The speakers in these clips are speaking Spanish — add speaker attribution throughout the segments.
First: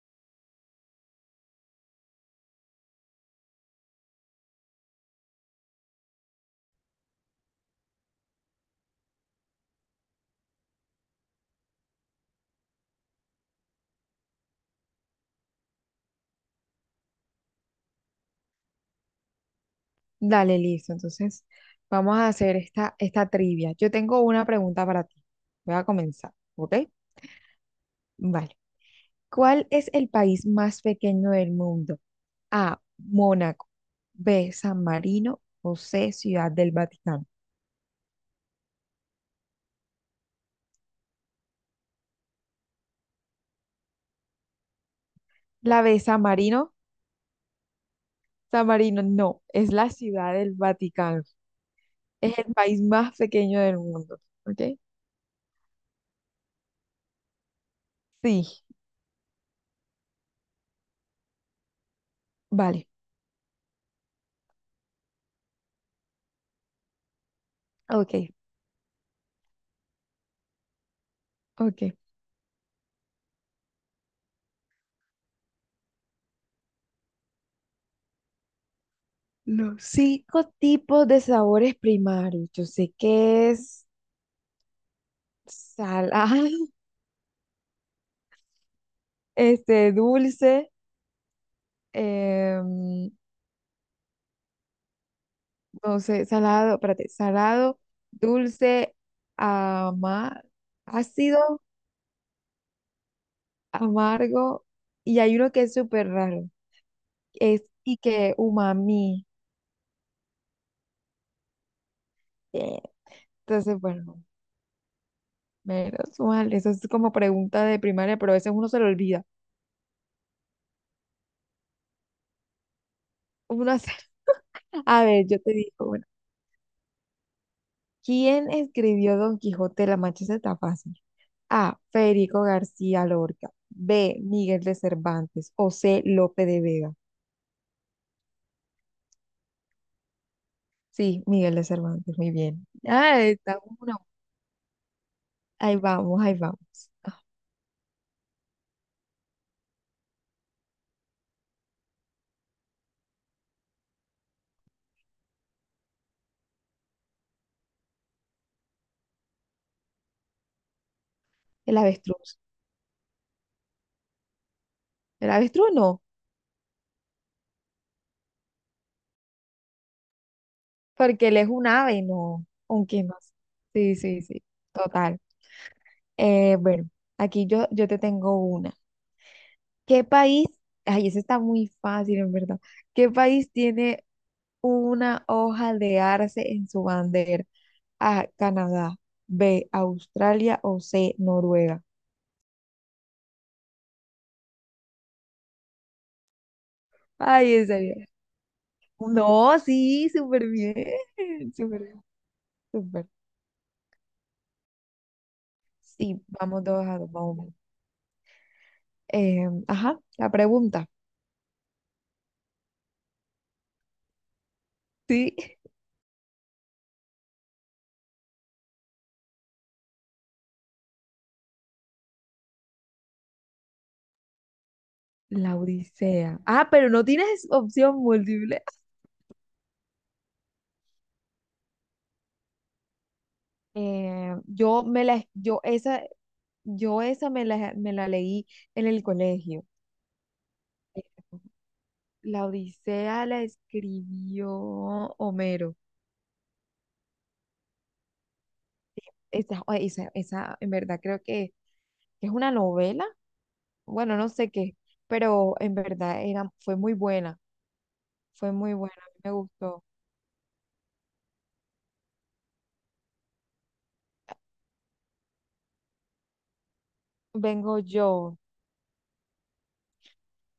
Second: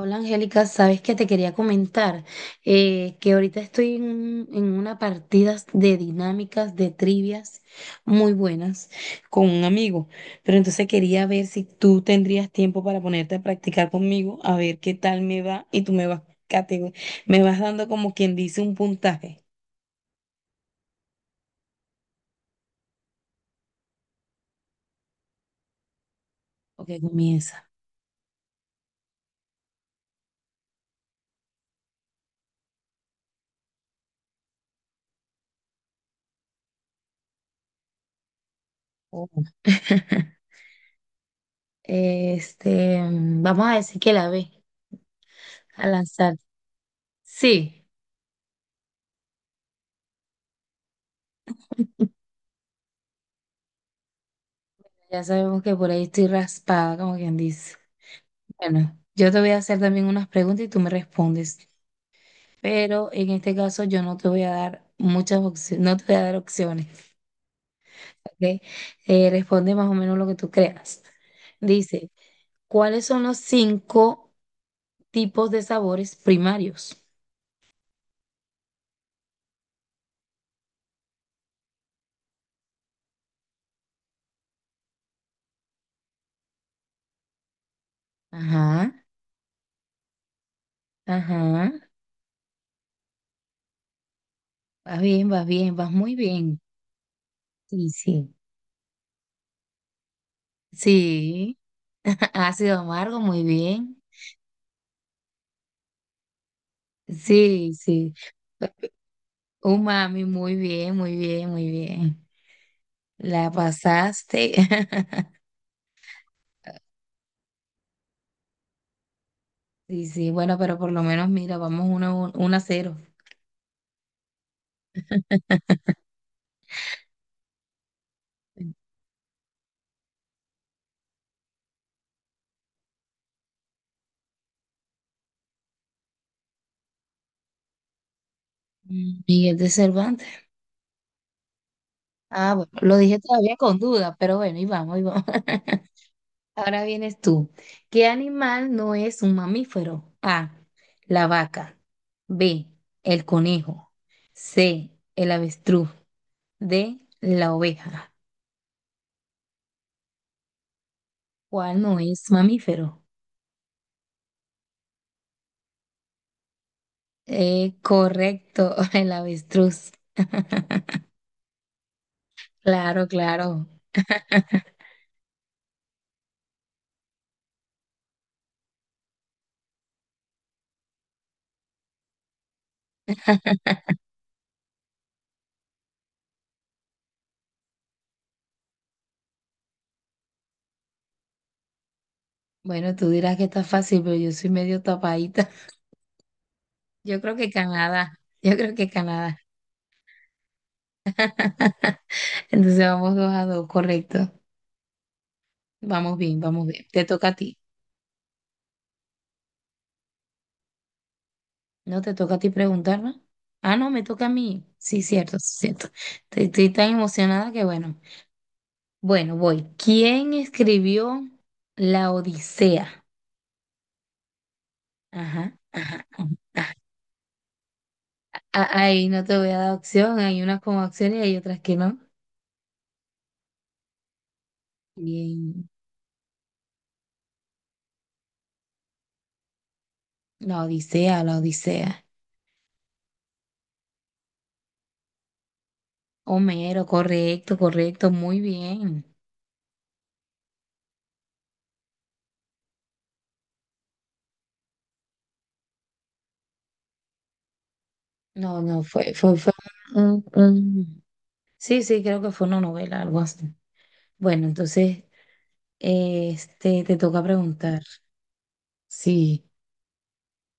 Speaker 1: Hola Angélica, sabes que te quería comentar, que ahorita estoy en una partida de dinámicas, de trivias muy buenas con un amigo, pero entonces quería ver si tú tendrías tiempo para ponerte a practicar conmigo, a ver qué tal me va y tú catego- me vas dando como quien dice un puntaje.
Speaker 2: Dale, listo. Entonces, vamos a hacer esta trivia. Yo tengo una pregunta para ti. Voy a comenzar, ¿ok?
Speaker 1: Ok, comienza.
Speaker 2: Vale. ¿Cuál es el país más pequeño del mundo? A, Mónaco. B, San Marino. O C, Ciudad del Vaticano.
Speaker 1: Oh. Este, vamos a decir que la ve
Speaker 2: La
Speaker 1: a
Speaker 2: B, San
Speaker 1: lanzar.
Speaker 2: Marino.
Speaker 1: Sí,
Speaker 2: San Marino, no. Es la Ciudad del Vaticano. Es el país más pequeño del mundo, ¿ok?
Speaker 1: ya sabemos que por ahí estoy raspada, como quien dice.
Speaker 2: Sí,
Speaker 1: Bueno, yo te voy a hacer también unas preguntas y tú me respondes,
Speaker 2: vale.
Speaker 1: pero en este caso yo no te voy a dar muchas opciones, no te voy a dar opciones,
Speaker 2: Ok,
Speaker 1: ¿ok? Responde más o menos lo que tú creas.
Speaker 2: ok.
Speaker 1: Dice, ¿cuáles son los cinco tipos de sabores primarios?
Speaker 2: Los cinco tipos de sabores primarios. Yo sé que es salado,
Speaker 1: Ajá,
Speaker 2: este, dulce,
Speaker 1: ajá,
Speaker 2: em,
Speaker 1: vas bien, vas bien, vas
Speaker 2: no
Speaker 1: muy
Speaker 2: sé,
Speaker 1: bien.
Speaker 2: salado, espérate, salado,
Speaker 1: Sí, sí,
Speaker 2: dulce, ama-
Speaker 1: sí,
Speaker 2: ácido,
Speaker 1: ácido amargo, muy bien.
Speaker 2: amargo, y hay uno que es súper raro, es
Speaker 1: Sí,
Speaker 2: y
Speaker 1: sí.
Speaker 2: que umami.
Speaker 1: Umami, muy bien, muy bien, muy bien.
Speaker 2: Eh,
Speaker 1: La
Speaker 2: Entonces, bueno,
Speaker 1: pasaste.
Speaker 2: menos mal, eso es como pregunta de primaria, pero a veces uno se lo olvida.
Speaker 1: Sí, sí, bueno, pero por lo menos mira, vamos uno a 0.
Speaker 2: Uno hace- a ver, yo te digo, una. ¿Quién escribió Don Quijote de la Mancha? Esa está fácil. A. Federico García Lorca. B. Miguel de Cervantes. O C. Lope de Vega.
Speaker 1: Miguel de Cervantes.
Speaker 2: Sí, Miguel de Cervantes, muy
Speaker 1: Ah,
Speaker 2: bien.
Speaker 1: bueno, lo dije
Speaker 2: Ah,
Speaker 1: todavía
Speaker 2: está
Speaker 1: con
Speaker 2: uno.
Speaker 1: duda, pero bueno, y vamos, y vamos.
Speaker 2: Ahí vamos, ahí vamos.
Speaker 1: Ahora vienes
Speaker 2: Ah,
Speaker 1: tú. ¿Qué animal no es un mamífero? A, la vaca. B, el conejo. C, el avestruz. D, la oveja.
Speaker 2: el
Speaker 1: ¿Cuál no es
Speaker 2: avestruz.
Speaker 1: mamífero?
Speaker 2: El avestruz no,
Speaker 1: Correcto, el avestruz.
Speaker 2: porque él es un ave, no. ¿Aunque
Speaker 1: Claro,
Speaker 2: más?
Speaker 1: claro.
Speaker 2: Sí, sí, sí. Total. Bueno, aquí yo te tengo una. ¿Qué país? Ay, eso está muy fácil, en verdad. ¿Qué país tiene una hoja de arce en su bandera? A, Canadá. B, Australia o C, Noruega.
Speaker 1: Bueno, tú dirás que está fácil, pero yo soy medio tapadita. Yo creo que
Speaker 2: Ay, en serio.
Speaker 1: Canadá. Yo creo que Canadá.
Speaker 2: No, sí, súper bien. Súper, bien,
Speaker 1: Entonces
Speaker 2: súper.
Speaker 1: vamos dos a dos, correcto. Vamos
Speaker 2: Sí,
Speaker 1: bien,
Speaker 2: vamos
Speaker 1: vamos bien.
Speaker 2: dos a
Speaker 1: Te
Speaker 2: dos,
Speaker 1: toca a
Speaker 2: vamos bien.
Speaker 1: ti.
Speaker 2: Ajá, la pregunta.
Speaker 1: No te toca a ti preguntar, ¿no? Ah, no, me toca a mí. Sí, cierto, sí,
Speaker 2: Sí,
Speaker 1: cierto. Estoy tan emocionada que bueno. Bueno, voy. ¿Quién escribió La Odisea?
Speaker 2: la
Speaker 1: Ajá. Ajá.
Speaker 2: Odisea. Ah, pero no tienes opción múltiple.
Speaker 1: Ahí no te voy a dar opción. Hay unas con opciones y hay otras que no.
Speaker 2: Eh, yo me la, yo
Speaker 1: Bien.
Speaker 2: esa, yo esa me la leí en el colegio.
Speaker 1: La Odisea, la Odisea.
Speaker 2: La Odisea la escribió Homero.
Speaker 1: Homero, correcto, correcto. Muy bien.
Speaker 2: Esa, en verdad creo que es una novela. Bueno, no sé qué, pero en verdad fue muy buena. Fue
Speaker 1: No,
Speaker 2: muy
Speaker 1: no,
Speaker 2: buena, a
Speaker 1: fue,
Speaker 2: mí me
Speaker 1: fue, fue
Speaker 2: gustó.
Speaker 1: un, un- Sí, sí, creo que fue una novela, algo así. Bueno, entonces, este, te toca
Speaker 2: Vengo
Speaker 1: preguntar.
Speaker 2: yo.
Speaker 1: Sí,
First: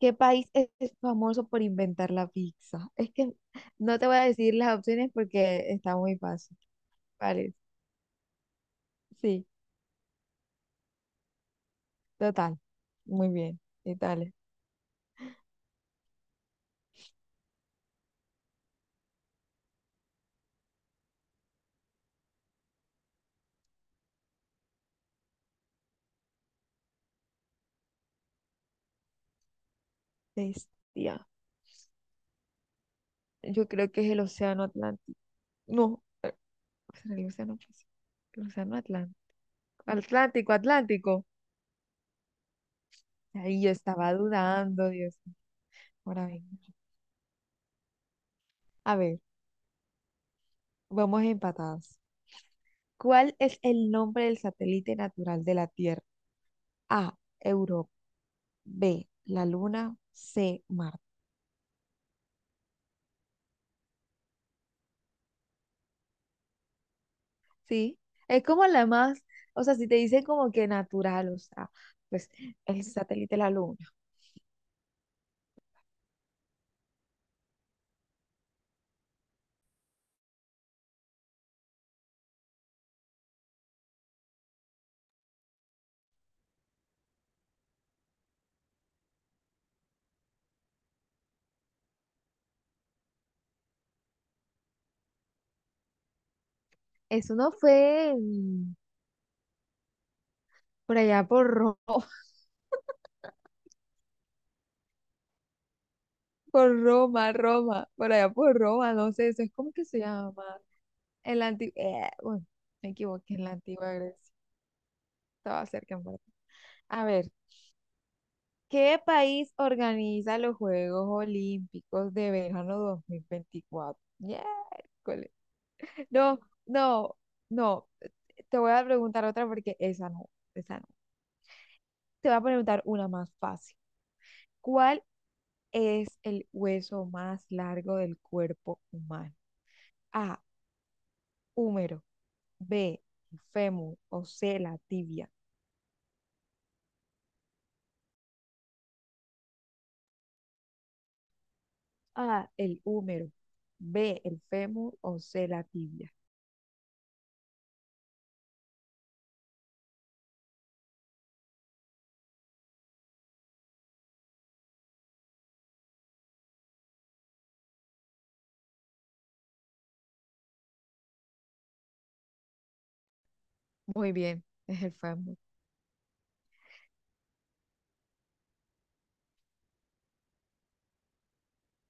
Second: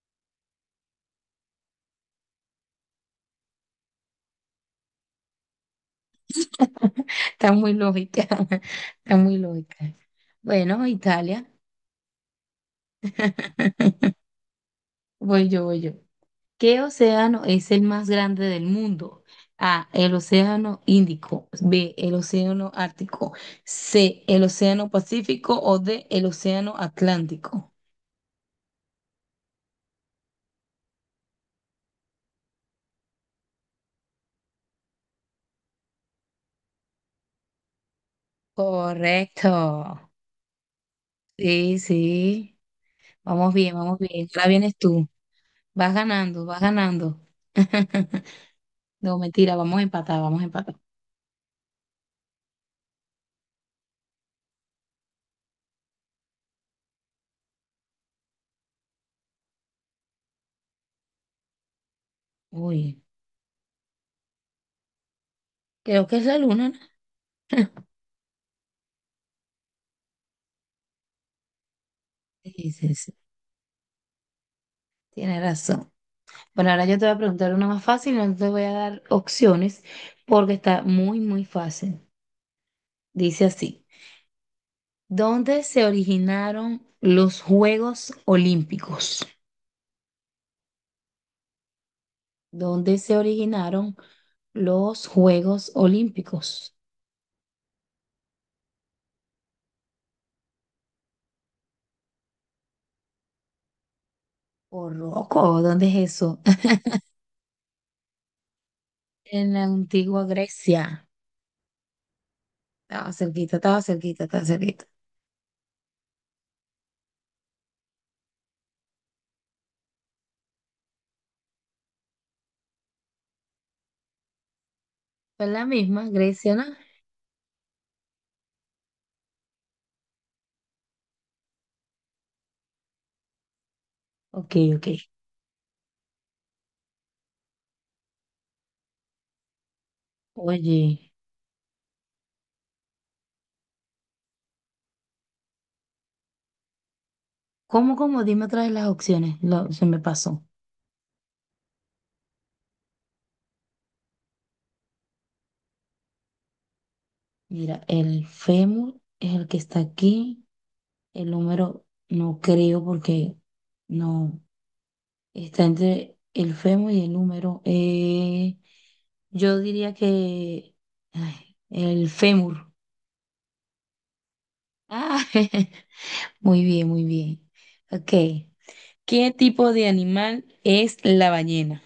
Speaker 2: ¿Qué país es famoso por inventar la pizza? Es que no te voy a decir las opciones porque está muy fácil.
Speaker 1: está
Speaker 2: Vale,
Speaker 1: muy lógica, está muy
Speaker 2: sí,
Speaker 1: lógica. Bueno, Italia.
Speaker 2: total. Muy bien, Italia.
Speaker 1: Voy yo, voy yo. ¿Qué océano es el más grande del mundo? A, el océano Índico. B, el océano Ártico. C, el océano Pacífico o D, el océano Atlántico.
Speaker 2: Bestia. Yo creo que es el océano Atlántico. No. Será el océano Pacífico, el océano Atlántico.
Speaker 1: Correcto.
Speaker 2: Atlántico, Atlántico.
Speaker 1: Sí, sí, vamos
Speaker 2: Ahí yo
Speaker 1: bien, vamos
Speaker 2: estaba
Speaker 1: bien. Ahora vienes
Speaker 2: dudando,
Speaker 1: tú.
Speaker 2: Dios mío.
Speaker 1: Vas
Speaker 2: Ahora
Speaker 1: ganando,
Speaker 2: venga.
Speaker 1: vas ganando.
Speaker 2: A
Speaker 1: No,
Speaker 2: ver,
Speaker 1: mentira, vamos a empatar, vamos a empatar.
Speaker 2: vamos empatados. ¿Cuál es el nombre del satélite natural de la Tierra? A, Europa. B, la Luna. C, Marte.
Speaker 1: Uy, creo que es la luna, ¿no?
Speaker 2: Sí, es como la más, o sea, si te dicen como que natural, o sea, pues
Speaker 1: Sí,
Speaker 2: el
Speaker 1: sí, sí,
Speaker 2: satélite de la Luna.
Speaker 1: tienes razón. Bueno, ahora yo te voy a preguntar una más fácil, no te voy a dar opciones porque está muy, muy fácil. Dice así, ¿dónde se originaron los Juegos Olímpicos? ¿Dónde se originaron los Juegos Olímpicos?
Speaker 2: Eso no fue por allá por Roma.
Speaker 1: Por loco, ¿dónde es eso?
Speaker 2: Por Roma, Roma, por allá por Roma, no sé, eso es
Speaker 1: En la
Speaker 2: como que se
Speaker 1: antigua
Speaker 2: llama.
Speaker 1: Grecia.
Speaker 2: En la antigua, bueno, me
Speaker 1: Estaba
Speaker 2: equivoqué, en la
Speaker 1: cerquita, estaba
Speaker 2: antigua
Speaker 1: cerquita,
Speaker 2: Grecia.
Speaker 1: estaba cerquita.
Speaker 2: Estaba cerca en verdad. A ver, ¿qué país organiza los Juegos Olímpicos de verano 2024? Yeah, cole.
Speaker 1: Fue la misma,
Speaker 2: No,
Speaker 1: Grecia, ¿no?
Speaker 2: no, no. Te voy a preguntar otra porque esa no, esa no. Te voy a preguntar una más fácil.
Speaker 1: Ok, ok.
Speaker 2: ¿Cuál es el hueso más largo del cuerpo humano? A,
Speaker 1: Oye,
Speaker 2: húmero. B, el fémur o C, la tibia.
Speaker 1: ¿cómo, cómo? Dime otra vez las opciones. Se me pasó.
Speaker 2: A, el húmero. B, el fémur o C, la tibia.
Speaker 1: Mira, el fémur es el que está aquí. El número no creo porque no está entre el fémur y el número. Yo diría que, ay, el fémur.
Speaker 2: Muy bien, es el
Speaker 1: Ah,
Speaker 2: fémur.
Speaker 1: muy bien, muy bien. Ok. ¿Qué tipo de animal es la ballena?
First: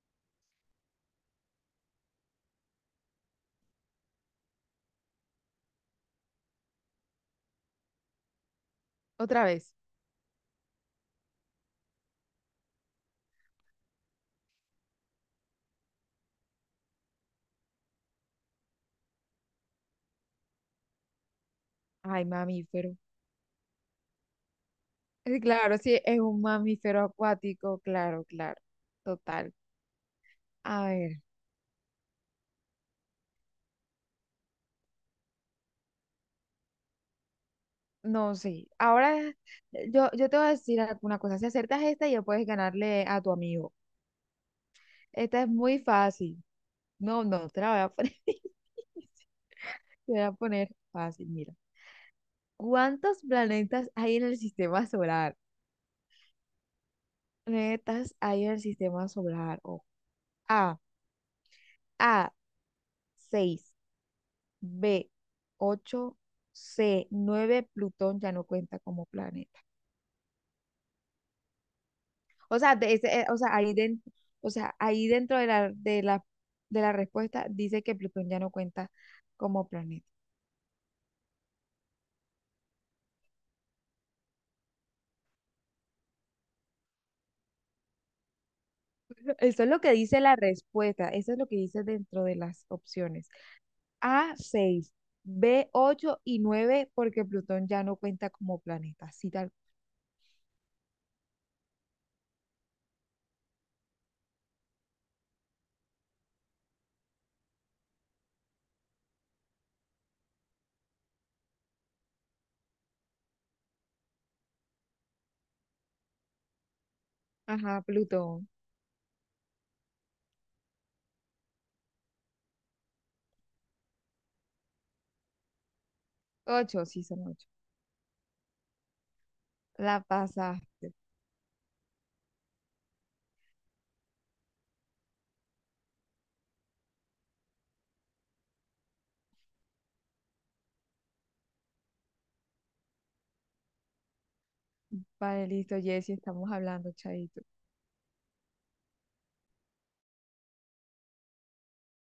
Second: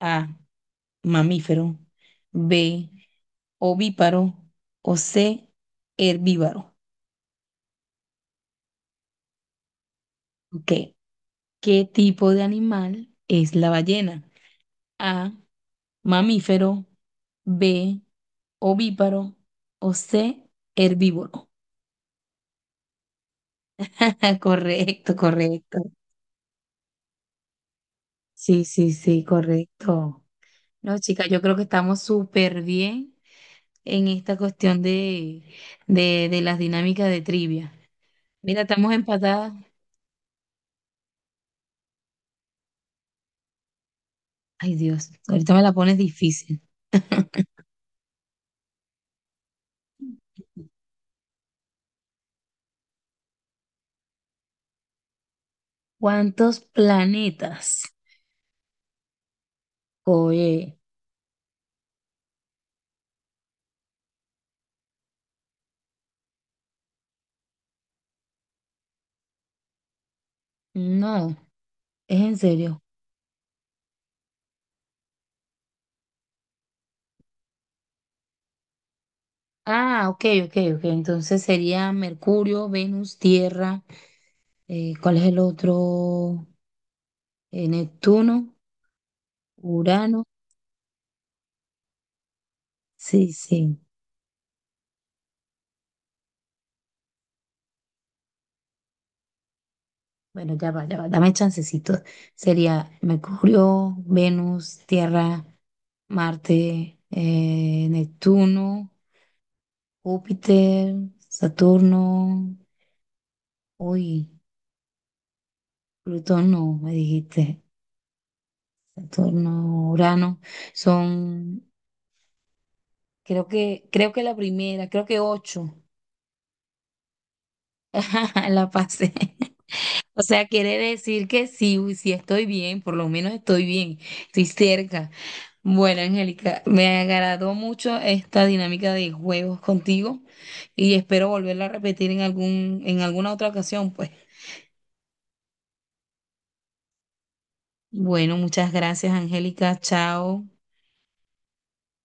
Speaker 1: A, mamífero, B, ovíparo o C, herbívoro.
Speaker 2: Otra vez.
Speaker 1: Ok, ¿qué tipo de animal es la ballena? A, mamífero, B, ovíparo o C, herbívoro.
Speaker 2: Ay, mamífero.
Speaker 1: Correcto,
Speaker 2: Claro,
Speaker 1: correcto.
Speaker 2: sí, es un mamífero acuático, claro, claro,
Speaker 1: Sí, sí, sí,
Speaker 2: total.
Speaker 1: correcto.
Speaker 2: A
Speaker 1: No,
Speaker 2: ver,
Speaker 1: chicas, yo creo que estamos súper bien en esta cuestión de las dinámicas de trivia.
Speaker 2: no,
Speaker 1: Mira,
Speaker 2: sí.
Speaker 1: estamos
Speaker 2: Ahora
Speaker 1: empatadas.
Speaker 2: yo te voy a decir alguna cosa. Si acertas esta, ya puedes ganarle a tu amigo.
Speaker 1: Ay, Dios,
Speaker 2: Esta es
Speaker 1: ahorita me la
Speaker 2: muy
Speaker 1: pones
Speaker 2: fácil.
Speaker 1: difícil.
Speaker 2: No, no, te la voy a poner, te voy a poner fácil, mira. ¿Cuántos planetas hay en el sistema solar?
Speaker 1: ¿Cuántos planetas?
Speaker 2: ¿Planetas hay en el sistema solar? O
Speaker 1: Oye,
Speaker 2: A, A, seis. B, ocho. C, nueve. Plutón ya no cuenta como planeta.
Speaker 1: no, es en
Speaker 2: O sea,
Speaker 1: serio.
Speaker 2: o sea, ahí dentro, o sea, ahí dentro de la respuesta dice que Plutón ya no cuenta como planeta.
Speaker 1: Ah, ok, ok, ok. Entonces sería Mercurio, Venus, Tierra, ¿cuál es el otro? Neptuno,
Speaker 2: Eso es lo que dice
Speaker 1: Urano.
Speaker 2: la respuesta, eso es lo que dice dentro de las opciones.
Speaker 1: Sí, sí.
Speaker 2: A, seis. B, 8 y 9 porque Plutón ya no cuenta como planeta. Así tal.
Speaker 1: Bueno, ya va, dame chancecito. Sería Mercurio, Venus, Tierra, Marte, Neptuno, Júpiter, Saturno, uy, Plutón no, me dijiste.
Speaker 2: Ajá, Plutón.
Speaker 1: Saturno, Urano, son, creo que la primera, creo que ocho.
Speaker 2: Ocho, sí, son ocho.
Speaker 1: La pasé.
Speaker 2: La
Speaker 1: O sea, quiere
Speaker 2: pasaste.
Speaker 1: decir que sí, uy, sí estoy bien, por lo menos estoy bien, estoy cerca. Bueno, Angélica, me agradó mucho esta dinámica de juegos contigo y espero volverla a repetir en alguna otra ocasión, pues.
Speaker 2: Vale, listo, Jessy, estamos hablando, chaito.
Speaker 1: Bueno, muchas gracias, Angélica. Chao.